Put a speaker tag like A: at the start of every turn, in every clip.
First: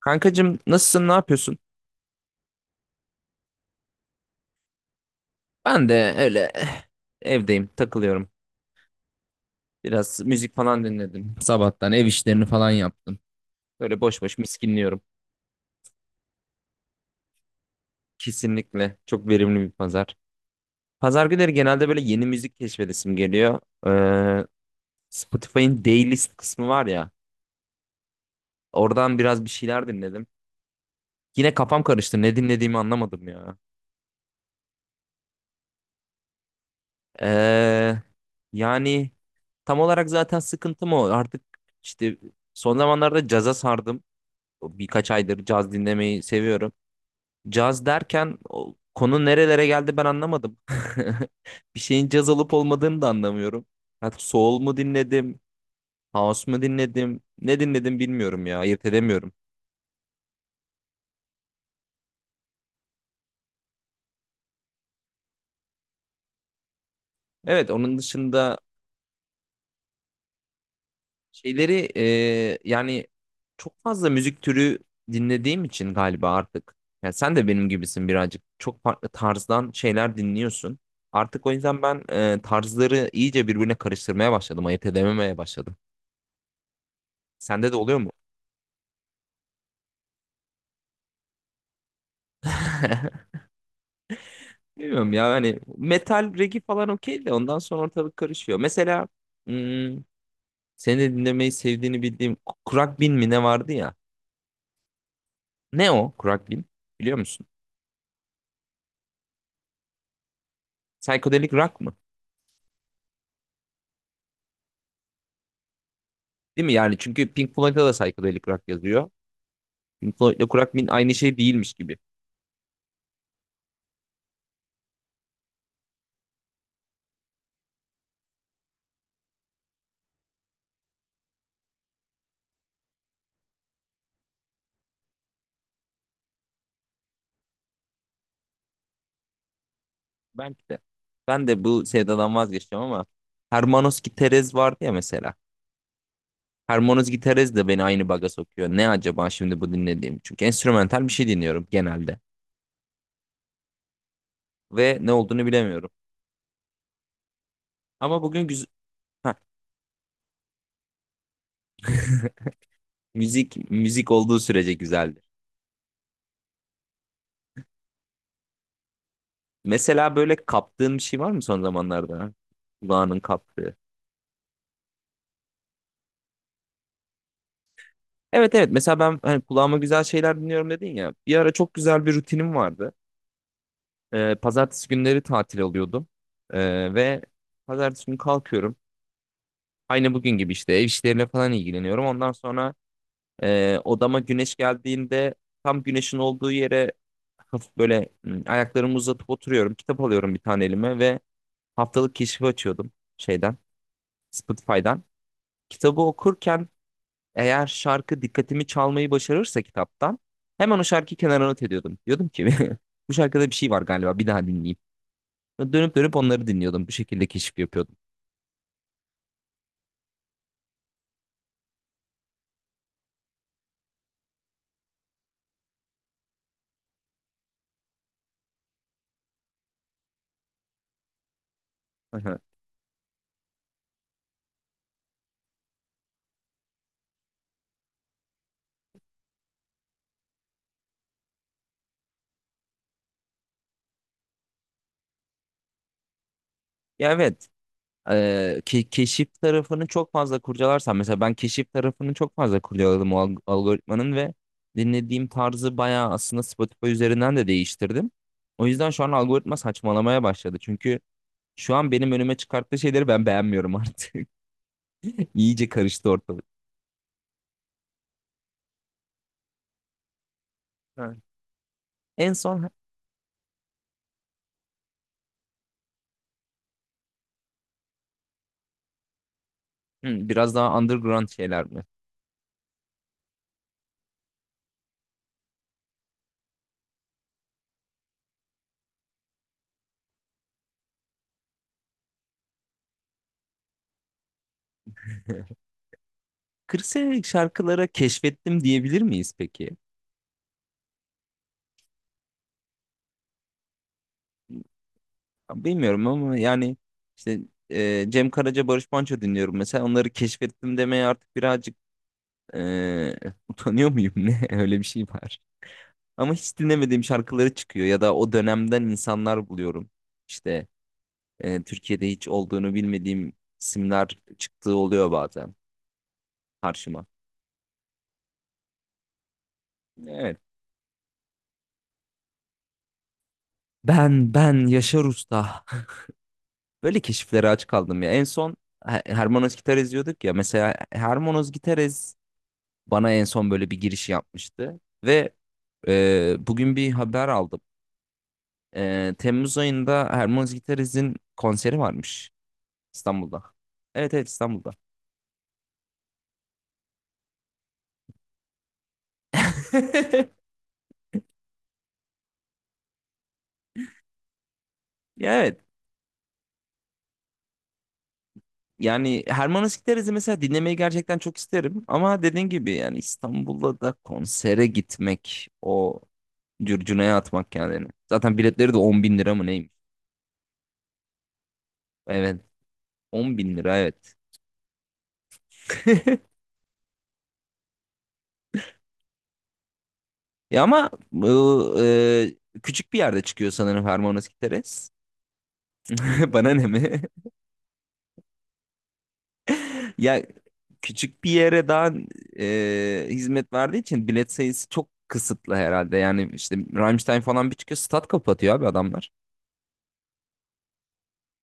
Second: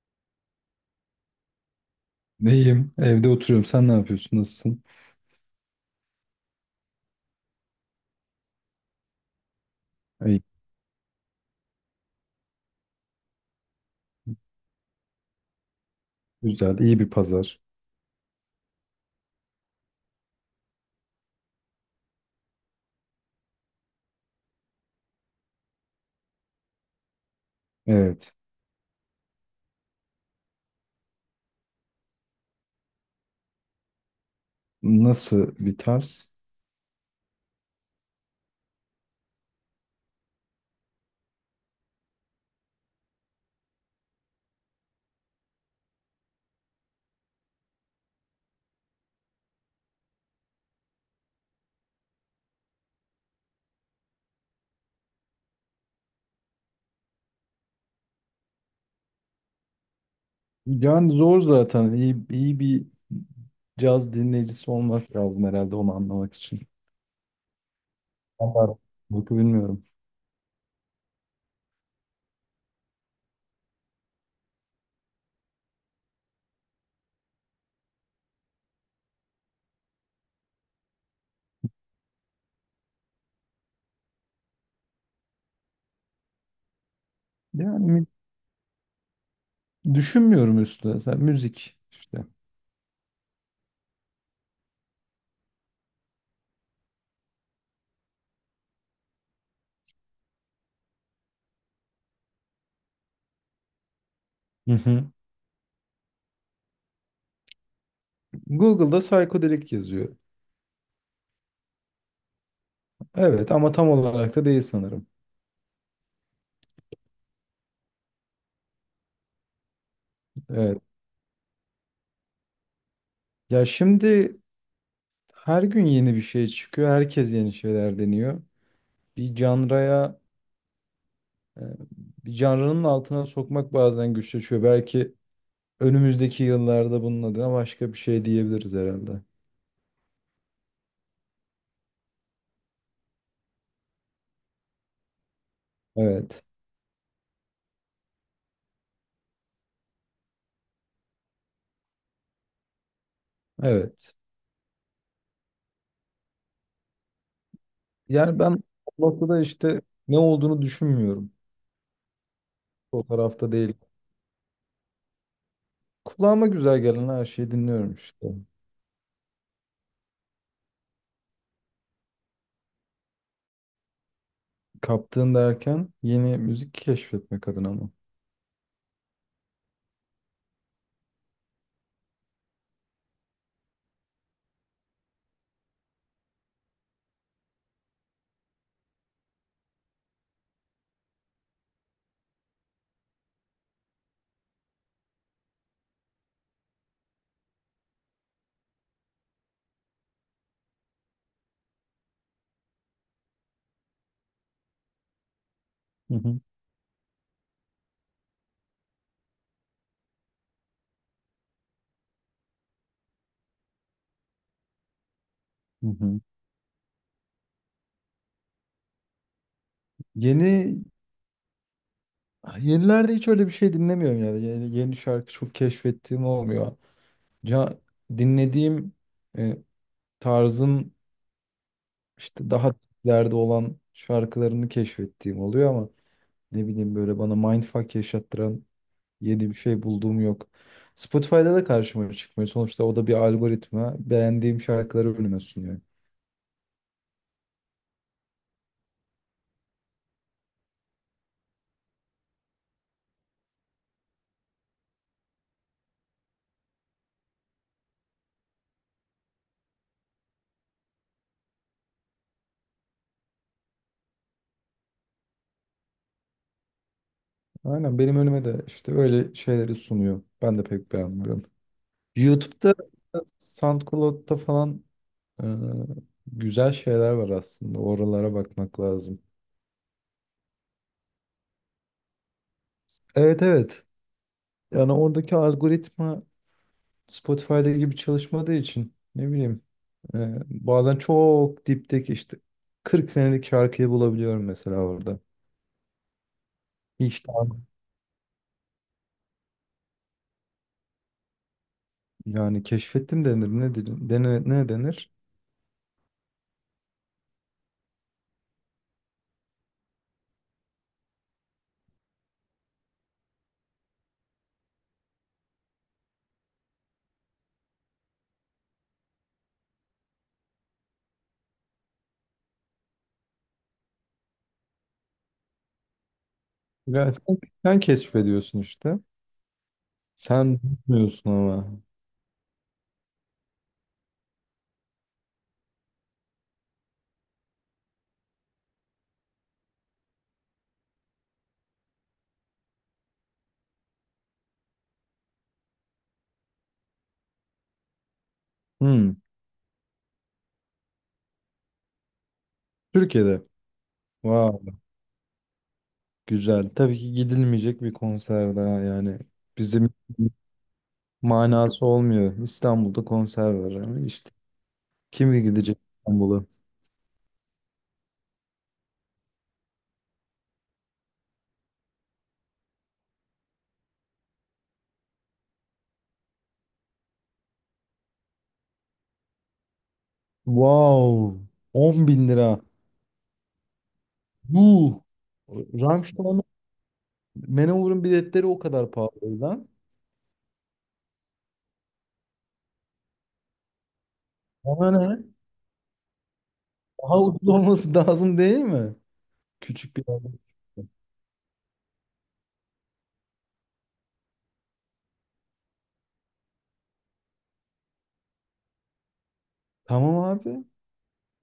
A: Kankacım, nasılsın? Ne yapıyorsun?
B: Neyim? Evde oturuyorum. Sen ne yapıyorsun? Nasılsın?
A: Ben de öyle, evdeyim, takılıyorum. Biraz
B: İyi,
A: müzik falan dinledim. Sabahtan ev işlerini falan yaptım. Böyle boş boş miskinliyorum.
B: güzel. İyi bir pazar.
A: Kesinlikle çok verimli bir pazar. Pazar günleri genelde böyle yeni müzik keşfedesim geliyor. Ee, Spotify'ın Daylist kısmı var ya.
B: Evet.
A: Oradan biraz bir şeyler dinledim. Yine kafam karıştı. Ne dinlediğimi anlamadım ya.
B: Nasıl bir tarz?
A: Ee, yani tam olarak zaten sıkıntım o. Artık işte son zamanlarda caza sardım. Birkaç aydır caz dinlemeyi seviyorum. Caz derken konu nerelere geldi, ben anlamadım. Bir şeyin caz olup olmadığını da anlamıyorum. Hatta soul mu dinledim, house mu dinledim, ne dinledim bilmiyorum ya, ayırt edemiyorum.
B: Yani zor zaten. İyi, iyi bir caz dinleyicisi olmak lazım herhalde onu anlamak için.
A: Evet, onun dışında
B: Anlarım. Bakı bilmiyorum.
A: şeyleri yani çok fazla müzik türü dinlediğim için galiba artık. Yani sen de benim gibisin birazcık. Çok farklı tarzdan şeyler dinliyorsun. Artık o yüzden ben tarzları iyice birbirine karıştırmaya başladım, ayırt edememeye başladım. Sende de
B: Yani
A: oluyor
B: mi-
A: mu?
B: Düşünmüyorum üstüne. Sen müzik işte.
A: Bilmiyorum ya, hani metal, regi falan okey de ondan sonra ortalık karışıyor. Mesela hmm, seni de dinlemeyi sevdiğini bildiğim bin mi ne vardı ya?
B: Hı hı.
A: Ne o bin, biliyor musun?
B: Google'da psychedelic yazıyor.
A: Psychedelic rock mı?
B: Evet ama tam olarak da değil sanırım.
A: Değil mi yani? Çünkü Pink Floyd'da da psychedelic rock yazıyor. Pink Floyd'la
B: Evet.
A: bin aynı şey değilmiş gibi.
B: Ya şimdi her gün yeni bir şey çıkıyor. Herkes yeni şeyler deniyor. Bir canraya E, Bir canrının altına sokmak bazen güçleşiyor. Belki önümüzdeki yıllarda bunun adına başka bir şey diyebiliriz herhalde.
A: Belki de. Ben de bu sevdadan vazgeçeceğim ama Hermanos Giterez vardı ya mesela.
B: Evet,
A: Hermanos Giterez de beni aynı baga sokuyor. Ne acaba şimdi bu dinlediğim? Çünkü enstrümantal bir şey dinliyorum genelde
B: evet.
A: ve ne olduğunu bilemiyorum. Ama
B: Yani ben o
A: Heh,
B: noktada işte ne olduğunu düşünmüyorum. O tarafta
A: müzik
B: değil.
A: müzik olduğu sürece güzeldir.
B: Kulağıma güzel gelen her şeyi dinliyorum işte.
A: Mesela böyle kaptığın bir şey var mı son zamanlarda? Kulağının kaptığı.
B: Kaptığın derken yeni müzik keşfetmek adına mı?
A: Evet, evet, mesela ben hani kulağıma güzel şeyler dinliyorum dedin ya. Bir ara çok güzel bir rutinim vardı. Pazartesi günleri tatil oluyordum. Ve pazartesi günü kalkıyorum. Aynı bugün gibi işte ev işleriyle falan ilgileniyorum. Ondan sonra odama güneş geldiğinde tam güneşin olduğu yere hafif böyle ayaklarımı uzatıp oturuyorum. Kitap alıyorum bir tane elime ve haftalık keşif açıyordum şeyden, Spotify'dan. Kitabı
B: Hı hı.
A: okurken eğer şarkı dikkatimi çalmayı başarırsa kitaptan hemen o şarkıyı kenara not ediyordum. Diyordum ki bu şarkıda bir şey var galiba, bir daha dinleyeyim. Ve
B: Hı
A: dönüp dönüp
B: hı.
A: onları dinliyordum. Bu şekilde keşif yapıyordum.
B: Yeni Yenilerde hiç öyle bir şey dinlemiyorum yani. Yeni şarkı çok keşfettiğim olmuyor. Ca- dinlediğim e, tarzın
A: Aha.
B: İşte daha ileride olan şarkılarını keşfettiğim oluyor ama ne bileyim böyle bana mindfuck yaşattıran yeni bir şey bulduğum yok. Spotify'da da karşıma çıkmıyor. Sonuçta o da bir algoritma. Beğendiğim şarkıları önüme sunuyor.
A: Ya evet. Keşif tarafını çok fazla kurcalarsam, mesela ben keşif tarafını çok fazla kurcaladım o algoritmanın ve dinlediğim tarzı bayağı aslında Spotify üzerinden de değiştirdim. O yüzden şu an algoritma saçmalamaya başladı. Çünkü şu an benim önüme çıkarttığı şeyleri ben beğenmiyorum artık. İyice karıştı ortalık.
B: Aynen benim önüme de işte öyle şeyleri sunuyor. Ben de pek
A: Evet.
B: beğenmiyorum.
A: En son
B: YouTube'da, SoundCloud'da falan e, güzel şeyler var aslında. Oralara bakmak lazım.
A: biraz daha underground şeyler mi?
B: Evet, evet. Yani oradaki algoritma Spotify'da gibi çalışmadığı için ne bileyim, bazen çok dipteki işte 40 senelik şarkıyı bulabiliyorum mesela orada.
A: 40 senelik
B: Hiç daha
A: şarkılara keşfettim diyebilir miyiz peki?
B: yani keşfettim denir ne denir ne denir?
A: Bilmiyorum ama yani işte Cem Karaca, Barış Manço dinliyorum mesela. Onları keşfettim demeye artık birazcık e, utanıyor muyum ne? Öyle bir şey var. Ama hiç dinlemediğim şarkıları çıkıyor ya da o dönemden insanlar buluyorum. İşte Türkiye'de hiç olduğunu bilmediğim isimler çıktığı oluyor bazen karşıma.
B: Ya sen keşfediyorsun işte.
A: Evet.
B: Sen bilmiyorsun ama.
A: Ben Yaşar Usta. Böyle keşiflere aç kaldım ya. En son Hermanos Gitares diyorduk ya. Mesela Hermanos Gitares bana en son böyle bir giriş yapmıştı. Ve bugün bir haber aldım.
B: Hmm,
A: Temmuz ayında Hermanos Gitares'in konseri varmış İstanbul'da.
B: Türkiye'de.
A: Evet, evet, İstanbul'da.
B: Wow, güzel. Tabii ki gidilmeyecek bir konser daha yani. Bizim manası olmuyor. İstanbul'da konser var ama işte kim
A: Ya evet.
B: gidecek İstanbul'a?
A: Yani Hermanos Gideriz'i mesela dinlemeyi gerçekten çok isterim. Ama dediğin gibi yani İstanbul'da da konsere gitmek o cürcüneye atmak kendini. Zaten biletleri de 10 bin lira mı neymiş?
B: Wow, 10 bin
A: Evet,
B: lira.
A: 10 bin lira, evet.
B: Yuh. Rammstein'e Manowar'ın biletleri o kadar pahalı o.
A: Ya ama bu küçük bir yerde çıkıyor sanırım Hermanos Giteres.
B: Ama ne?
A: Bana ne mi?
B: Daha ucuz olması lazım değil mi? Küçük bir
A: Ya
B: yerde.
A: küçük bir yere daha hizmet verdiği için bilet sayısı çok kısıtlı herhalde. Yani işte Rammstein falan bir çıkıyor, stat kapatıyor abi adamlar.
B: Tamam abi.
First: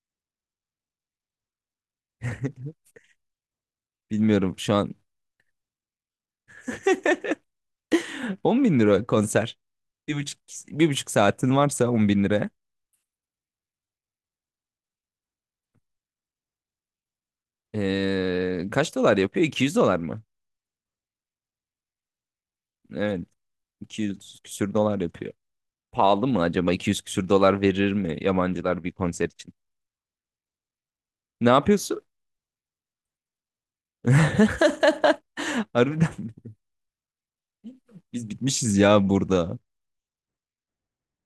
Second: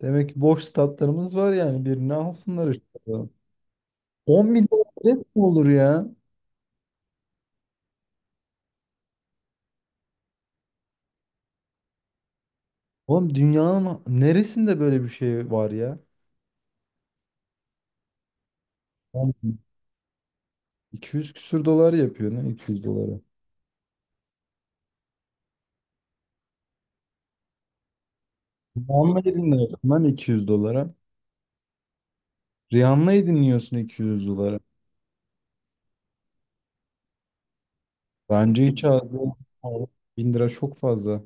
B: Demek ki boş statlarımız var yani birini alsınlar işte. 10
A: Bilmiyorum şu
B: milyon
A: an.
B: bilet mi olur ya?
A: 10 bin lira konser. Bir buçuk, bir buçuk saatin varsa 10 bin lira.
B: Oğlum dünyanın neresinde böyle bir şey var ya?
A: Kaç dolar
B: Oğlum
A: yapıyor? 200 dolar mı?
B: 200 küsür dolar yapıyor ne 200 dolara.
A: Evet. 200 küsür dolar yapıyor. Pahalı mı acaba? 200 küsür dolar verir mi yabancılar bir
B: Rihanna
A: konser için?
B: dinliyorsun lan 200 dolara.
A: Ne yapıyorsun?
B: Rihanna'yı dinliyorsun 200 dolara.
A: Harbiden biz
B: Bence
A: bitmişiz
B: hiç
A: ya
B: az değil.
A: burada.
B: 1000 lira çok fazla.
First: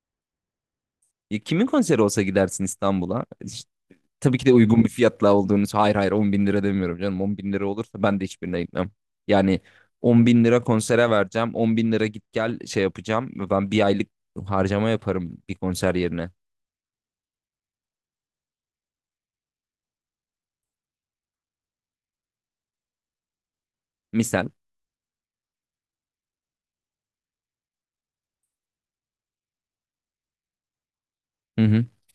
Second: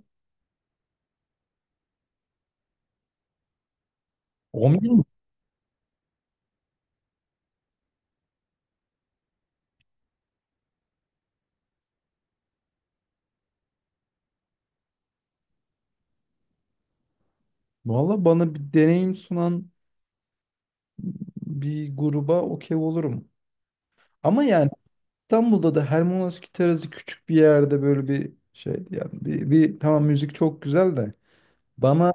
A: Ya kimin konseri olsa gidersin İstanbul'a? İşte tabii ki de
B: 10
A: uygun bir
B: bin.
A: fiyatla olduğunu. Hayır, hayır, 10 bin lira demiyorum canım. 10 bin lira olursa ben de hiçbirine gitmem. Yani 10 bin lira konsere vereceğim. 10 bin lira git gel şey yapacağım. Ben bir aylık harcama yaparım bir konser yerine.
B: Valla bana bir deneyim sunan bir gruba okey olurum. Ama
A: Misal.
B: yani İstanbul'da da Hermanovski Terası küçük bir yerde böyle bir şey yani bir tamam müzik çok güzel de
A: Hı hı.
B: bana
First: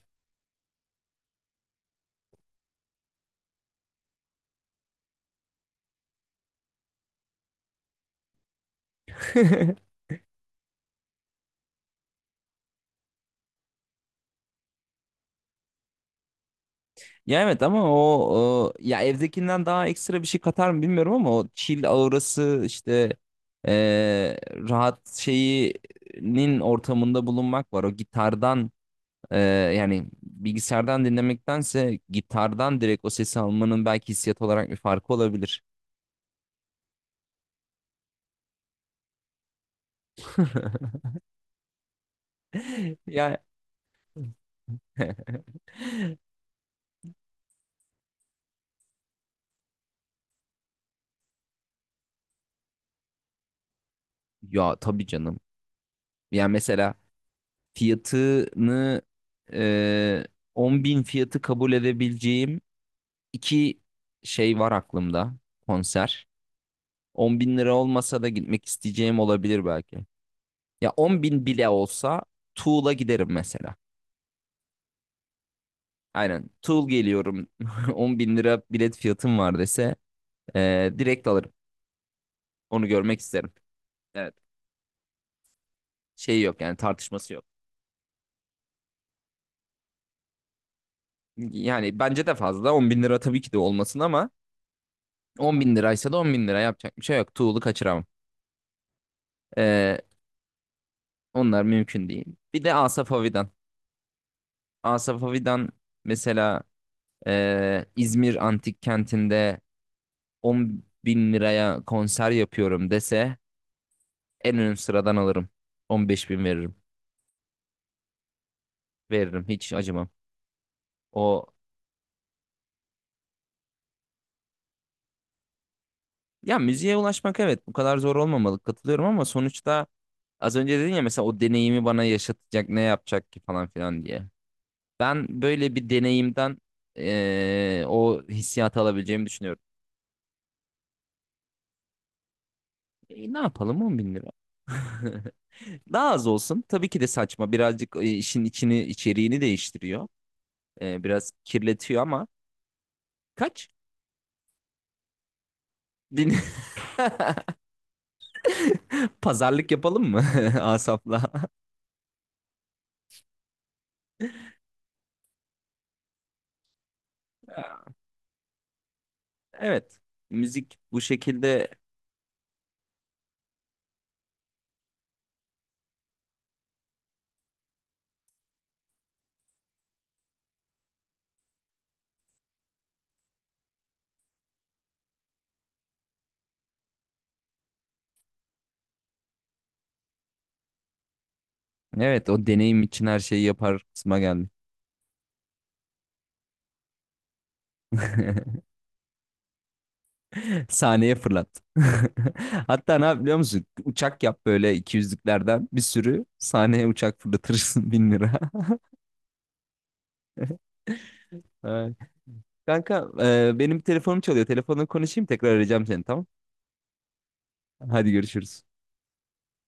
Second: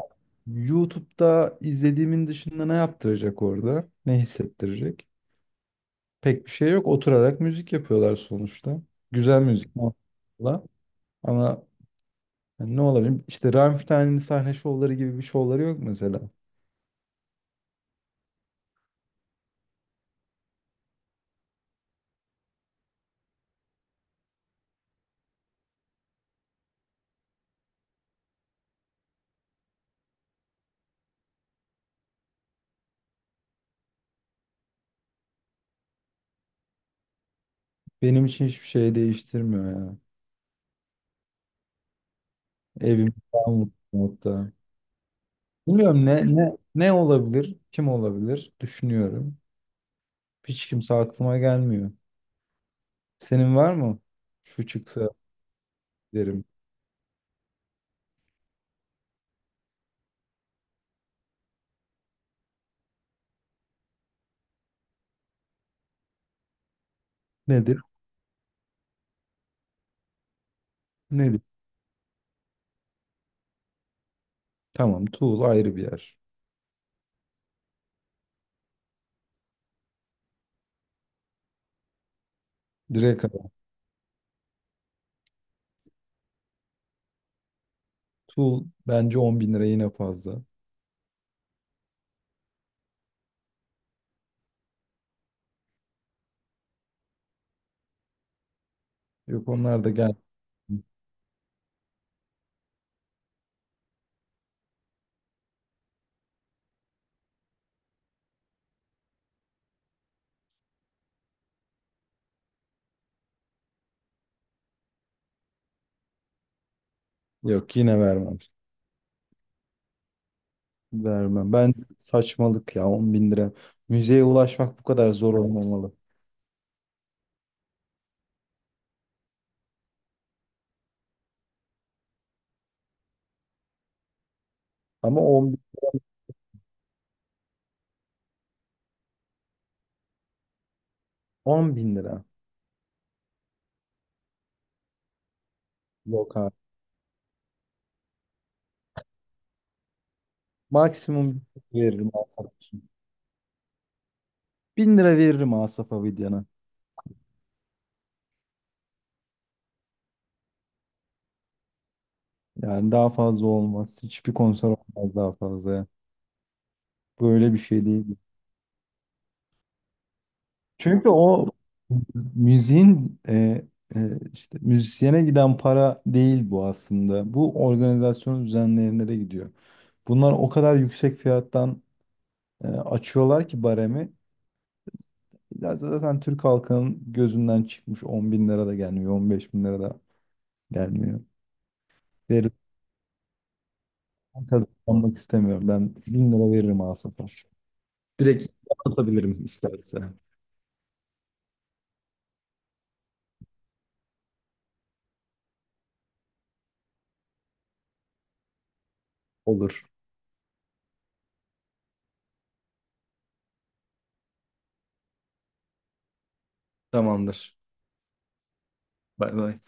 B: YouTube'da izlediğimin dışında ne yaptıracak orada? Ne hissettirecek? Pek bir şey yok. Oturarak müzik yapıyorlar sonuçta. Güzel müzik muhakkak. Ama yani ne olabilir? İşte Rammstein'in sahne şovları gibi bir şovları yok mesela.
A: Ya evet ama ya evdekinden daha ekstra bir şey katar mı bilmiyorum ama o chill aurası işte eee, rahat şeyinin ortamında bulunmak var. O gitardan Ee, yani bilgisayardan dinlemektense gitardan direkt o sesi almanın belki hissiyat olarak bir farkı olabilir.
B: Benim için hiçbir şey değiştirmiyor ya. Evim
A: Ya
B: daha mutlu hatta. Bilmiyorum ne olabilir, kim olabilir düşünüyorum. Hiç kimse aklıma gelmiyor. Senin var mı? Şu
A: ya tabii
B: çıksa
A: canım.
B: derim.
A: Yani mesela fiyatını e, 10 bin fiyatı kabul edebileceğim iki şey var aklımda, konser. 10 bin lira
B: Nedir?
A: olmasa da gitmek isteyeceğim olabilir belki. Ya 10
B: Nedir?
A: bin bile olsa Tool'a giderim mesela.
B: Tamam Tuğul ayrı bir yer.
A: Aynen, Tool geliyorum 10 bin lira bilet fiyatım var dese direkt alırım. Onu görmek
B: Direkt ara.
A: isterim. Evet. Şey yok yani, tartışması yok.
B: Tuğul bence on bin lira yine fazla.
A: Yani bence de fazla. 10 bin lira tabii ki de olmasın ama 10 bin liraysa da 10 bin lira yapacak bir şey yok. Tuğlu kaçıramam.
B: Yok onlar da
A: Ee,
B: gel.
A: onlar mümkün değil. Bir de Asaf Avidan. Asaf Avidan mesela İzmir Antik Kenti'nde 10 bin liraya konser yapıyorum dese en ön sıradan alırım. 15 bin veririm.
B: Yok yine vermem.
A: Veririm, hiç acımam. O,
B: Vermem. Ben saçmalık ya 10 bin lira. Müzeye ulaşmak bu kadar zor olmamalı.
A: ya müziğe ulaşmak, evet, bu kadar zor olmamalı, katılıyorum ama sonuçta az önce dedin ya mesela o deneyimi bana yaşatacak ne yapacak ki falan filan diye.
B: Ama
A: Ben
B: 10,
A: böyle bir deneyimden o hissiyatı alabileceğimi düşünüyorum.
B: 10 bin lira.
A: E, ne yapalım, 10 bin lira. Daha az
B: Yok abi.
A: olsun. Tabii ki de saçma. Birazcık işin içini, içeriğini değiştiriyor. Biraz
B: Maksimum
A: kirletiyor
B: veririm
A: ama
B: Asaf için.
A: kaç?
B: 1000 lira veririm Asaf
A: Bin...
B: Abidyan'a.
A: Pazarlık yapalım mı Asaf'la?
B: Yani daha fazla olmaz. Hiçbir konser olmaz daha fazla ya. Böyle bir şey değil.
A: Evet. Müzik bu
B: Çünkü o
A: şekilde.
B: müziğin işte müzisyene giden para değil bu aslında. Bu organizasyon düzenleyenlere gidiyor. Bunlar o kadar yüksek fiyattan açıyorlar ki baremi. Ya zaten Türk halkının gözünden çıkmış 10 bin lira da gelmiyor, 15 bin lira da gelmiyor.
A: Evet, o
B: Verip
A: deneyim için her şeyi yapar kısma geldi.
B: kazanmak istemiyorum. Ben 1000 lira veririm Asaf'a. Direkt atabilirim isterse.
A: Sahneye fırlat. Hatta ne yap biliyor musun? Uçak yap böyle 200'lüklerden bir sürü. Sahneye uçak fırlatırsın 1000 lira.
B: Olur.
A: Ay. Kanka, benim telefonum çalıyor. Telefonla konuşayım, tekrar arayacağım seni, tamam.
B: Tamamdır.
A: Hadi görüşürüz.
B: Bay bay.